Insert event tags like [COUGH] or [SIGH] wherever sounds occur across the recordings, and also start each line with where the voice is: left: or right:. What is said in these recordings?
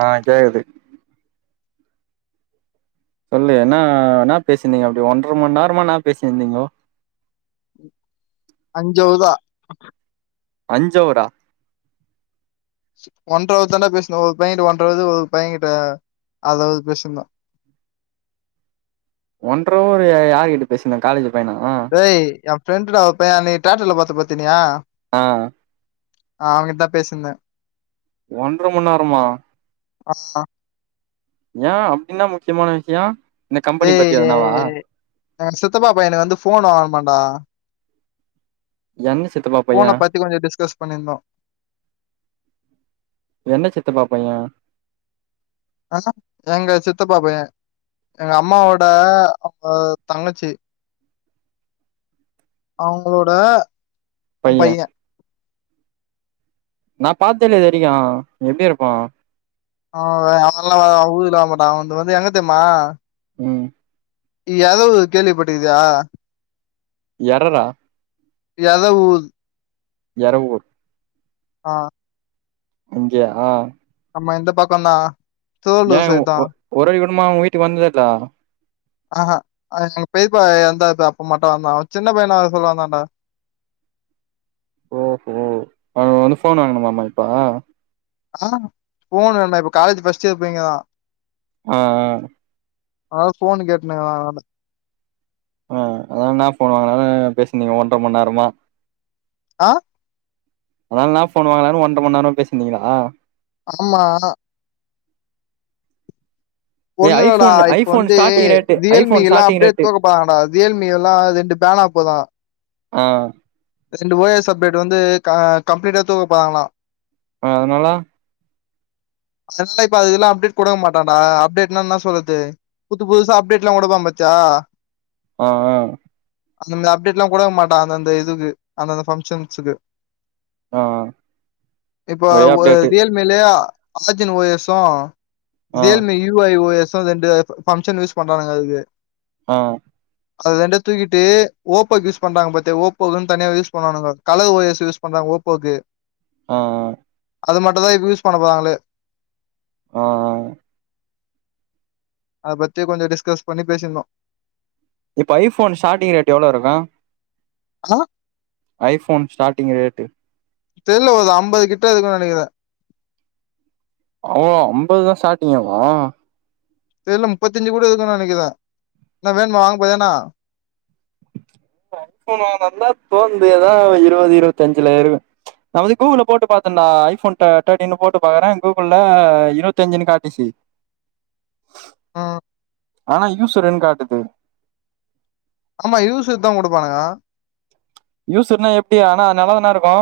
right: ஆ கேக்குது சொல்லு என்னா என்னா பேசிருந்தீங்க அப்டி ஒன்றரை மணி நேரமா என்னா பேசியிருந்தீங்கோ
left: அஞ்சவ்தா
right: அஞ்சவரா
left: ஒன்றவர்தாண்டா பேசின ஒரு பையனிட்ட ஒன்றவரு ஒரு பையனிட்ட அரவரு பேசிருந்தோ
right: ஒன்ற அவரு யா யார்கிட்ட பேசிருந்தா காலேஜ் பையனா
left: டேய் எ ஃப்ரெண்டுடா ஒரு பைய அன்னிக்கி தியேட்டருல பாத்த பாத்தினியா
right: ஆ
left: அவங்கிட்ட பேசிருந்தே
right: ஒன்ற மணி நேரமா
left: அ ஆ
right: ஏ அப்டி என்னா முக்கியமான விஷ்யோ இந்த கம்பெனி பத்தி
left: டேய்
right: எதுனாவா
left: எங்க சித்தப்பா பையனுக்கு வந்து ஃபோன் வாங்கனுமாடா
right: எந்த சித்தப்பா பைய
left: ஃபோனை பத்தி கொஞ்சம் டிஸ்கஸ் பண்ணியிருந்தோம்
right: எந்த சித்தப்பா பைய
left: அ எங்க சித்தப்பா பைய எங்க அம்மாவோட அ தங்கச்சி அவங்களோட பைய
right: நா பாத்தேல்லையே இதுவரைக்கு எப்டி இருப்போ
left: அவ அவல்லா வ ஊருலவரமாட்டா அவ வந்து எங்க தெரிமா
right: ம்
left: எரவு கேள்விப்பட்டிருக்கியா
right: எரரா
left: எரவுத்
right: எர ஊர்
left: ஆ
right: அங்க ஆ
left: ஆமா இந்த பக்கொந்தா
right: ஏ ஒ ஒரே குடும்மா உங்க வீட்டுக்கு வந்ததல்ல
left: ஆ ஹா எங்க பேப்பா எந்தாது அப்ப மட்டு வந்தா அவ சின்ன பையந்த அத சொல்ல வந்தான்டா
right: ஓஹோ அவ வந்து ஃபோன் வாங்கனுமாமா இப்ப
left: ஆ ஃபோன் வேணா இப்ப காலேஜ் ஃபஸ்ட் இயர் பொய்ங்கதா
right: ம் ம்
left: அத ஃபோன் கேட்டுன் இருக்கிறா என்னான்ட
right: ஆ அத நா ஃபோன் வாங்கினாலு பேசிந்தீங்க ஒன்ற மண் நேரமா
left: ஆ
right: அதனால என்ன ஃபோன் வாங்கலானு ஒன்ற மண் நேரமா பேசிந்தீங்களா
left: ஆமா
right: ஏ
left: ஒன்னுல்லடா
right: ஐஃபோன்
left: இப்ப
right: ஐஃபோன்
left: வந்து
right: ஸ்டார்டிங் ரேட்டு
left: ரியல்மீ
right: ஐஃபோன்
left: எல்லா
right: ஸ்டார்டிங்
left: அப்டியே
right: ரேட்டு
left: தோக்கபோறாங்கடா ரியல்மீ எல்லா ரெண்டு பேனாபோது
right: ஆ
left: ரெண்டு ஓ எஸ் அப்டேட் வந்து கம்ப்ளீட்டா தூக்கப்போறாங்களா
right: அ அதனால
left: அதனால இப்ப அதுக்கெல்லா அப்டேட் குடுக்க மாட்டாடா அப்டேட்னா என்ன சொல்றது புது புதுசா அப்டேட்லா உடுவா பாத்யா
right: அ அ
left: அந்தந்த அப்டேட்ல்லா குடுக்க மாட்டா அந்தந்த இதுக்கு அந்தந்த பங்க்ஷன்ஸூக்கு
right: ஆ
left: இப்ப
right: ஒரே
left: ஒர்
right: அப்டேட்டு
left: ரியல் மீலே ஆ ஜின் ஓ எஸ்சு
right: ஆ
left: Realme U I O S ரெண்டு பங்க்ஷன் யூஸ் பண்றானுங்க அதுக்கு
right: ம்
left: அது ரெண்டயு தூக்கிட்டு ஓப்போக்கு யூஸ் பண்றாங்க பாத்தி ஓப்போக்குன்னு தனியா யூஸ் பண்ணாணுங்க கழவு ஓ எஸ் யூஸ் பண்றாங்க ஓப்போக்கு
right: ம் ம்
left: அது மட்டுதா இப்ப யூஸ் பண்ண போறாங்களே
right: ம் ம்
left: அத பத்தி கொஞ்சோ டிஸ்கஸ் பண்ணி பேசிந்தோ
right: இப்ப ஐஃபோன் ஸ்டாட்டிங் ரேட் எவ்ளோ இருக்கு
left: ஆ
right: ஐபோன் ஸ்டாட்டிங் ரேட்டு
left: தெர்ல ஒரு ஐம்பது கிட்ட இருக்குன்னு நெனைக்கிறே
right: அவ்ளோ ஐம்பதுதா ஸ்டாட்டிங்கேவா
left: தெர்ல முப்பத்தஞ்சு கூட இருக்குனு நெனைக்கிறே என்ன வேணுமா வாங்க போறியா என்ன [INAUDIBLE]
right: இப்ப ஐஃபோன் வாங்றதா இருந்தா போ முடியாத ஒரு இருவது இருபத்தஞ்சுல இருக்கு நா வந்து கூகுள்ல போட்டு பாத்தேன்டா ஐஃபோன் தேட்டீன்னு போட்டு பாக்றே கூகுள்ல இருபத்தஞ்சு காட்டிச்சி
left: ஆ
right: ஆனா யூசுர்ன்னு காட்டுது
left: ஆமா யூசுத்தா குடுப்பானுங்க
right: யூசுர்னா எப்டி ஆனா நல்லதானா இருக்கு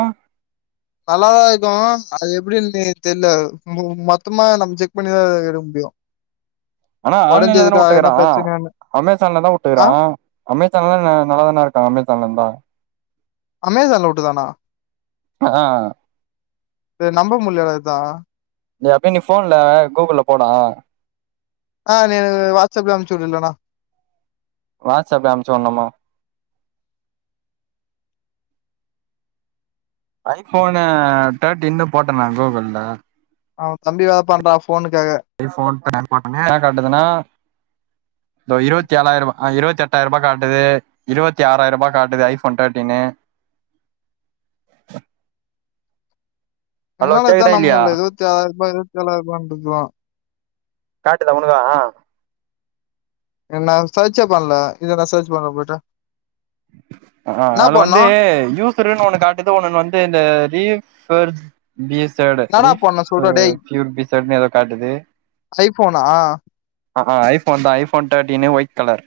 left: நல்லாதா இருக்கு அது எப்டின்னு தெர்ல மு மொத்தமா நம்ம செக் பண்ணிதா எடுக்க முடியு
right: ஆனா ஆன்லைன்ல தான
left: ஒடஞ்சதுக்கா
right: விட்டுக்குறா
left: எதனா பிரச்சன
right: அமேசான்ல தா
left: ஆ
right: விட்டுக்குறா அமேசான்லா ந நல்லாதான இருக்கா அமேசான்லந்தா
left: அமேசான்ல விட்டு தானா
right: ஆ
left: இத நம்ப முடியலசா
right: நீ அப்பய நீ போன்ல கூகுள் போடா
left: ஆ நீ வாட்ஸ்அப்ல அப்ச்சு விடு இல்லண்ணா
right: வாட்ஸ்ஸப்ல அமிச்சி விடனுமா ஐபோனு டர்டின்னு போட்டனா கூகுல்ல
left: அவ தம்பி வாப்பாண்றா போனுக்காக
right: ஐபோன் [INAUDIBLE] கா காட்டுதுன இருவத்தி ஏழாயிரூவா அ இருவத்தி எட்டாயிரூபா காட்டுது இருவத்தி ஆறாயிரரூபா காட்டுது ஃஐபோன் தேர்ட்டினனு ஹலோ
left: என்னால இத்தா
right: கேக்குதா
left: நம்ம
right: இல்லையா
left: முடில இருவத்தி ஆறாயிரூபா இருவத்தி ஏழாயிரம்னு இருக்குமா
right: காட்டுதா உன்னுதா
left: இது நா சர்ச்சே பண்ணல இத நா சர்ச் பண்ணுற போட்ட
right: அ ஆ அது
left: பண்ணு
right: வந்து யூ [UNINTELLIGIBLE] காட்டுது இன்னொன்னு வந்து இந்த ரில்ஸ் வெர்ஸ் பிசட
left: என்னடா பண்ணு சொல்றா டேய்
right: பூ [UNINTELLIGIBLE] பிசதனு எதோ காட்டுது
left: ஐஃபோனா
right: ஆ ஆ ஐஃபோன் தா iPhone thirteen white colour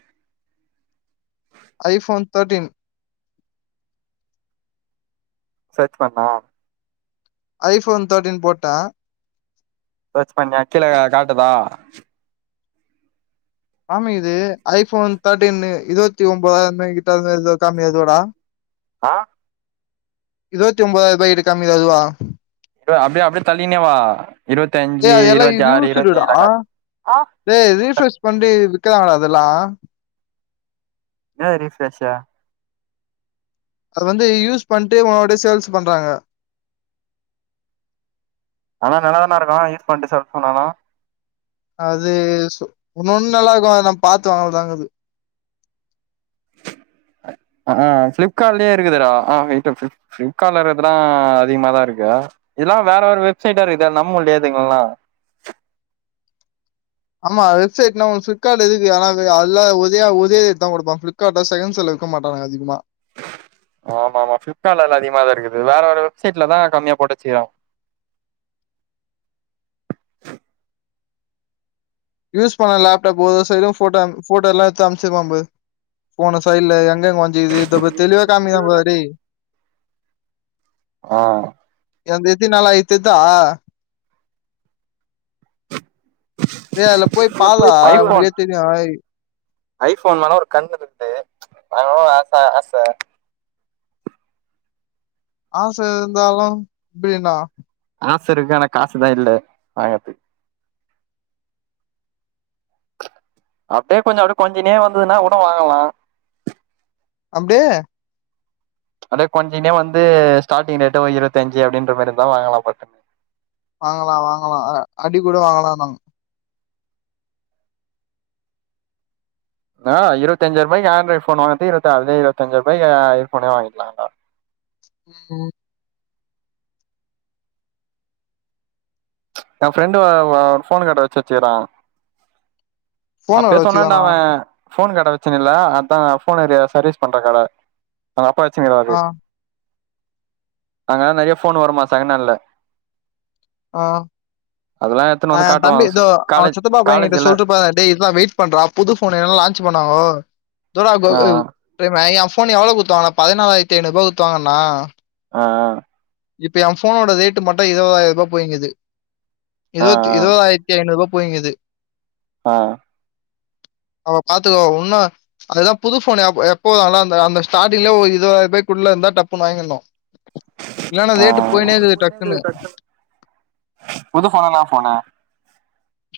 left: iPhone thirteen
right: search பண்ணா
left: ஐபோன் தேர்ட்டீன் போட்ட
right: சர்ச் பண்ணிய கீழ காட்டுதா
left: ஆமா இது ஐஃபோன் தேர்டீன் இருவத்தி ஒம்பதாயிர கிட்ட அது இது கம்மி அதுவாடா [INAUDIBLE]
right: ஆ
left: இருவத்தி ஒம்போதாய்ரூபாய்க்கு இருக்காமே அது இதுவா
right: அப்டியே அப்டியே தள்ளினேவா இருவத்தி அஞ்சு
left: டேய் அது எல்லா
right: இருவத்தி ஆறு இருவத்தி ஏழு கா ஆ
left: டே ரீஃப்ரெஷ் பண்ணி விற்கதாங்கடா அதெல்லா
right: ஏ ரிஃப்ரஷா
left: அது வந்து யூஸ் பண்ணிட்டேவு அப்டியே சேல்ஸ் பண்றாங்க
right: ஆனா நல்லாதான இருக்கு யூஸ் பண்ட்டு சேல்ஸ் பண்ணாலு
left: அது சு இன்னொன்னு நல்லாருக்கு அது நம்ம பாத்துவாங்களதாங்கது [INAUDIBLE]
right: அ ஆ பிளிப்கார்ட்லயே இருக்குதுடா ஆ [UNINTELLIGIBLE] பிளிப்கார்ட்ல இருக்குறதெல்லா அதிகமாதா இருக்கு இதெல்லா வேற வேற வெப்சைட்டா இருக்குது நம்ம இல்லையாதுங்கல்லா
left: ஆமா வெப்சைட்னா உ பிளிப்கார்ட் இருக்கு ஆன அதல்லா உதயா உதயா தா கொடுப்பா பிளிக்கார்ட்ல செகண்ட்ஸ்ல இருக்க மாட்டானுங்க அதிகமா
right: ஆமா ஆமா பிளிப்கார்ட்ல எல்லா அதிகமாதா இருக்குது வேற வேற வெப்சைடல தா கம்மியா போட்டு வச்சுக்குறா
left: யூஸ் பண்ண லேப்டாப் ஒவ்வொரு சைுடு போட்டோ அம் போட்டோல எடுத்து அனுப்புச்சிரு வம்பு போன சையில எங்கங்க வ இது தப தெளிவா காமிக்குதா பாருடா டேய்
right: ஆ
left: இது வந்து எத்திநாலா எத்ததா டேய் அதுலபோய் பாலா உனக்கே தெரியு
right: ஐபோன் மேல ஒரு கண் இருக்து வாங்கனு ஆச ஆச
left: ஆச இருந்தாலு எப்டின்னா
right: ஆசயிருக்கு ஆனா காசுதா இல்ல வாங்குறதுக்கு அப்படியே கொஞ்ச அப்ப கொறஞ்சுனே வந்ததுன்னா உட வாங்கலா
left: அப்டியே
right: அப்டியே கொஞ்சுன்டே வந்து ஸ்டார்டிங் ரேட்டே இருவத்தஞ்சு அப்டின்ற மாரியிருந்தா வாங்கலா பாத்தே
left: வாங்கலா வாங்கலா அடி கூட வாங்கலா நம்
right: ஆ இருவத்தஞ்சாயிரூபாய்க்கு ஆண்ட்ராய்ட் ஃபோன் வாங்கறதுக் இருபத்த அதே இருபத்தஞ்சரூபாய்க் யியர்போனே வாங்கிகலான்டா
left: ம்
right: எ ஃப்ரெண்டு அ போனு கட வச்சு வச்சுருக்குறா
left: ஃபோனோட
right: அப்பயே சொன்னான்ட
left: வச்சுக்கோண்ணா
right: அவ ஃபோன் கட வச்சுனு இல்ல அதா ஃபோனுது சர்வீஸ் பண்ற கட அங்க அப்பா வச்சுங்கருவாரு
left: ஆ
right: அங்கல்லா நெறைய ஃபோன் வருமா செகன்ஹான்ல
left: ஆ
right: அதெல்லா எத்துன்னு
left: ஆ
right: வந்து காட்டுவா
left: தம்பி எதோ அவ
right: காலேஜ்
left: சித்தப்பா பையன்கிட்ட
right: காலேஜ்ல
left: சொல்டுபோராரு டேய் இருடா வெயிட் பண்றா புது ஃபோன் எதுலா லான்ச் பண்ணுவாங்கோ து
right: ஆ
left: [UNINTELLIGIBLE] சரிம்மா என் ஃபோன் எவ்ளோ குடுத்து வாங்ணே பதினாலாயிரத்து ஐநூறூபா கொத்துவாங்கணன்ணா
right: ஆ
left: இப்ப எ ஃபோனோட ரேட்டு மட்டு இருபதாயிரரூபா போயிங்குது
right: ஆ
left: இருவத்தி இருபதாயி ரத்தி ஐநூரூபா போயிங்குது
right: ஆ
left: அவங்க பாத்துக்கவா ஒன்னு அதுதா புது ஃபோனு எப்போ அதுலா அந்த அந்த ஸ்டாடிங்ல ஒரு இருவதாயிரூபாகுள்ள இருந்தா டப்புன்னு வாங்கிறனு
right: ஆ
left: இருக்குது டக்குன்னு
right: புது ஃபோனுன் தா சொன்னே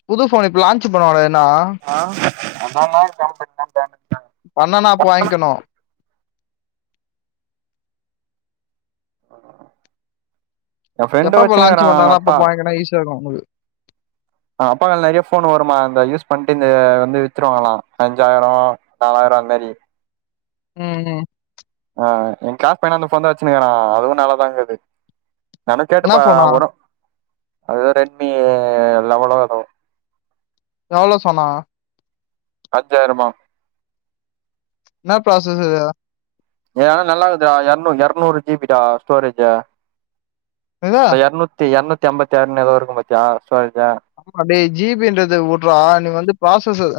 left: புது ஃபோன் இப்ப லான்ச் பண்ணுவாங்க எதுனா
right: ஆ [UNINTELLIGIBLE]
left: பண்ணனா அப்ப வாங்கிக்கணு
right: எ ஃப்ரெண்டு
left: எப்பப்போ
right: வச்சுன்னுக்குறா
left: லான்ச்
right: அவங்க
left: பண்றாங்களோ
right: அப்பா
left: அப்பப்போ வாங்கிக்கனு ஈசியா இருக்கு உனக்கு
right: ஆ அப்பா கடல நெறையா ஃபோன் வருமா அந்த யூஸ் பண்ட்டு இந்த வந்து வித்துருவாங்களா அஞ்சாயிர நாலாயிர அந்மாரி
left: ம் ம்
right: ஆ எ க்ளாஸ் பையனு அந்த ஃபோன் தா வச்சுனுருக்ரா அதுவு நல்லாதாங்குது வேனா
left: என்ன
right: கேட்டுப்பாக்றே
left: ஃபோனா
right: வரு அது ரெட்மீ லெவளோ எதோ
left: எவ்ளோ சொன்னாக
right: அஞ்சாயிரமா
left: என்ன ப்ராசஸ் அதுலா
right: ஏனா நல்லா இகுதுடா எரநூ எரநூறு ஜி பிடா ஸ்டோரேஜ்
left: இது
right: எரநூத் தி எரநூத்திஅம்பத்தாறுனு எதோ இருக்கு பாத்தியா ஸ்டோரெஜூ
left: அடேய் ஜி பின்றது வுட்றா நீ வந்து ப்ராசஸர்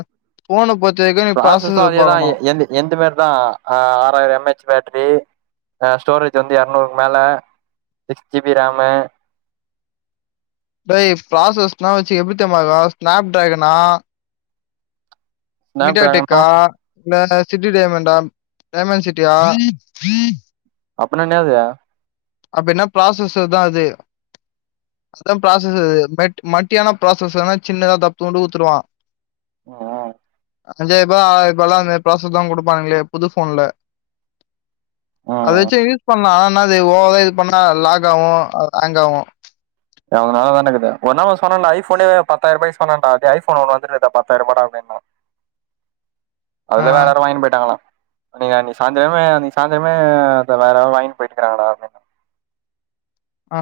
left: போன பத்தி எதுவு நீ
right: ப்ராசஸும்
left: ப்ராசஸர்
right: அதே தான்
left: பாக்கணு
right: எந்த எந்த மாரி தா ஆறாயிர எம் ஹச் பேட்டரி அ ஸ்டோரேஜ் வந்து எரநூறு மேல சிக்ஸ் ஜி பி ராமு
left: டேய் ப்ராசஸ்னா வச்சு எப்டித்தெரிமாயிருக்கு ஸ்னாப் ட்ராகனா
right: ஸ்னாப் டிராகனா
left: மீட்டாடெக்கா இல்ல சிட்டி டைமண்டா டைமண்ட் சிட்டியா
right: அப்பினா என்னாது
left: அப்பின்னா ப்ராசஸர்தா அது அதா ப்ராசஸர்து மெட் மட்டியான ப்ராசஸ்னா சின்னதா தப்த்தூண்டு குத்துருவா
right: அ ஆ
left: அஞ்சாயிர ருபா ஆராயிர ருபால்லா அந்த ப்ராசஸ்ல்லா குடுப்பாங்ளே புது ஃபோன்ல அத
right: ம்
left: வெச்சு யூஸ் பண்லா ஆனா அது ஒவரா இது பண்ணா லாக் ஆகு ஹேங் ஆகு
right: எ அவுங்கனால தான இக்குது ஒ ஒரு நா சொன்னன்டா ஐ ஃபோனே பத்தாயிரருபாய் சொன்னண்டா டேய் ஐ ஃபோன் ஒன்னு வந்துருக்குடா பத்தாயிரரூபாடா அப்டின்னோ அதுல
left: ஆ
right: வேற யாரோ வாங்கின்னு போயிட்டாங்ளா அன்னைக் அன்னைக்கு சாய்ந்தரமே அன்னைக்கு சாய்ந்தரமே அத வேற யாரோ வாங்கின்னு போயிட்டுக்காங்டா அப்டின்னா
left: ஆ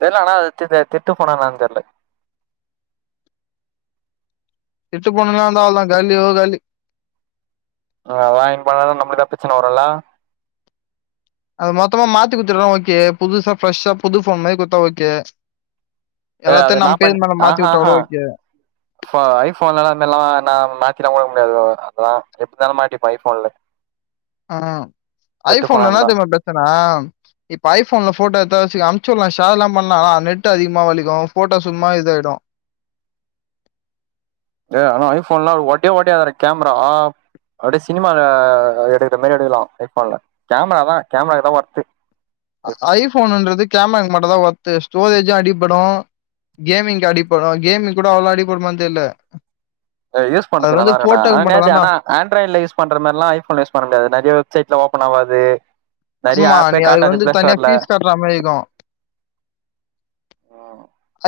right: தெர்ல ஆனா அது தித் திட்டு ஃபோனா என்னனு தெர்ல
left: திட்டு ஃபோண்ணந்தல்லா காலியோ காலி
right: அவுங்க வாங்கின்னு போனாலு நம்மளுக்தா பெச்சன வருல்ல
left: அது மொத்தமா மாத்தி குத்துருனா ஓகே புதுசா ஃப்ரெஷ்ஷா புது ஃபோன் மாதி குத்தா ஓகே
right: ஏ அது
left: எல்லாத்தயு
right: நா
left: நம் பேர் மேடம் மாத்தி விட்டா கூட ஓகே
right: ஃபா ஐ ஃபோன்லந்திதெல்லா வேணா மாத்தி எல்லா விட முடியாது அதெல்லா எப்படினாலூ மாட்டிப்போ ஐ ஃபோன்ல
left: ம் ஐ
right: ஃபோனா
left: ஃபோன்ல என்னா
right: இருந்தா
left: தெரிமா பிரச்சன இப்ப ஐ ஃபோன்ல போட்டோ எதாச்சு அனுப்ச்சு விடலா ஷேர் எல்லா பண்லா ஆனா நெட் அதிகமா வலிக்கு போட்டோ சும்மா இத ஆயிடு
right: சே ஆனா ஐ ஃபோன்ல்லா ஒட ஒடயாது அது கேமரா ஆ அப்டியே சினிமால அத எடுக்கற மாரி எடுக்கலா ஐ ஃபோன்ல கேமராதா கேமராதா ஒர்த்து ஐஃபோன்
left: ஐ ஃபோனுன்றது கேமராக்கு மட்டுந்தா ஒர்த்து ஸ்டோரேஜு அடிபடு கேமிங்க்கு அடிப்படு கேமிங் கூட அவ்ளோ அடிபடுமானு தெர்ல
right: யூஸ்
left: அது
right: பண்ணதுக்கு நல்லா
left: வந்து
right: இருக்குணா ஆனா
left: போட்டோக்கு
right: நேத்து
left: மட்டுந்தான்டா
right: ஆனா ஆண்ட்ராய்ட்ல யூஸ் பண்ற மாரில்லா ஐ ஃபோன்ல யூஸ் பண்ண முடியாது நெறயா வெப் சைட்ல ஓப்பன் ஆவாது நெறைய
left: ஆமா
right: ஆப்பே
left: நீ அதுக்கு
right: காட்டாது
left: வந்து
right: பிளே
left: தனியா
right: ஸ்டோர்ல
left: ஃபீஸ் கட்ற மாரி இருக்கு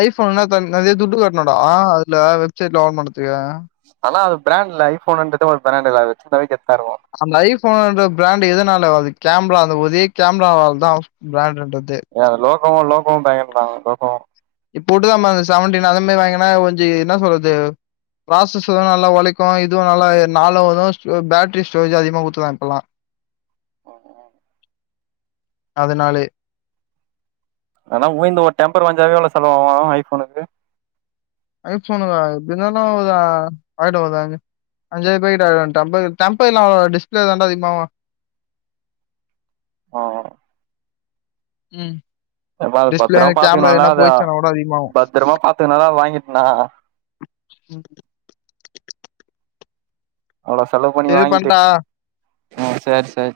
left: ஐ ஃபோன்னா த நெறயா துட்டு கட்டனுடா அதுல வெப் சைட்ல [UNINTELLIGIBLE]
right: ஆனா அது பிராண்ட்ல்ல ஐ ஃபோன்றது ஒரு பிராண்ட்தா வெச்சிந்தாலே கெத்தா இருக்கு
left: அந்த ஐ ஃபோனுன்ற பிராண்ட் எதனால அது கேமரா அந்த ஒரே கேமராவளாதா பிராண்ட்டுன்றதே
right: ஏ அது லோகோமோ லோகோம்ன்றாங்க [UNINTELLIGIBLE] லோகோமோ
left: இப்போ விட்டுதான்ம்மா செவன்டீன் அந்த மாரி வாங்கினா கொஞ்சோ என்ன சொல்றது ப்ராசஸஸு நல்லா உழைக்கு இதுவு நல்லா நாலு வரு பேட்டரி ஸ்டோரேஜ் அதிகமா குடுத்திருக்காங்க இப்பெல்லா
right: ஆமா
left: அதுனாலயே
right: ஆனா வூந்து ஒரு டெம்பர் ஒடஞ்சாவே எவ்ளோ செலவாகு ஐ ஃபோனுக்கு
left: ஐ ஃபோனுகா எப்டி இருந்தாலூ ஒரு ஆயிடு அது அஞ்சாயிருபா கிட்ட ஆயிடு டெம்பர் டெம்பர்ல்லா அவ்ளோ வா டிஸ்பேலே தாண்டா அதிகமா ஆவு
right: ஆமா
left: ம்
right: எப்ப அது
left: டிஸ்ப்ளே
right: பத்திரமா
left: கேமரா
right: பாத்துக்கணுல்ல
left: எதுனா
right: அத
left: போயிடுச்சுனா கூட அதிகமாகும்.
right: பத்திரமா பாத்துக்கணுல அத வாங்கிட்ண்ணா
left: ம்
right: அவ்ளோ செலவு பண்ணி
left: சரி
right: வாங்கிட்டு
left: பண்ட்டா?
right: ஆ சேரி சேரி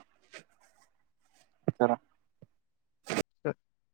right: செர்ணா
left: ஆஹ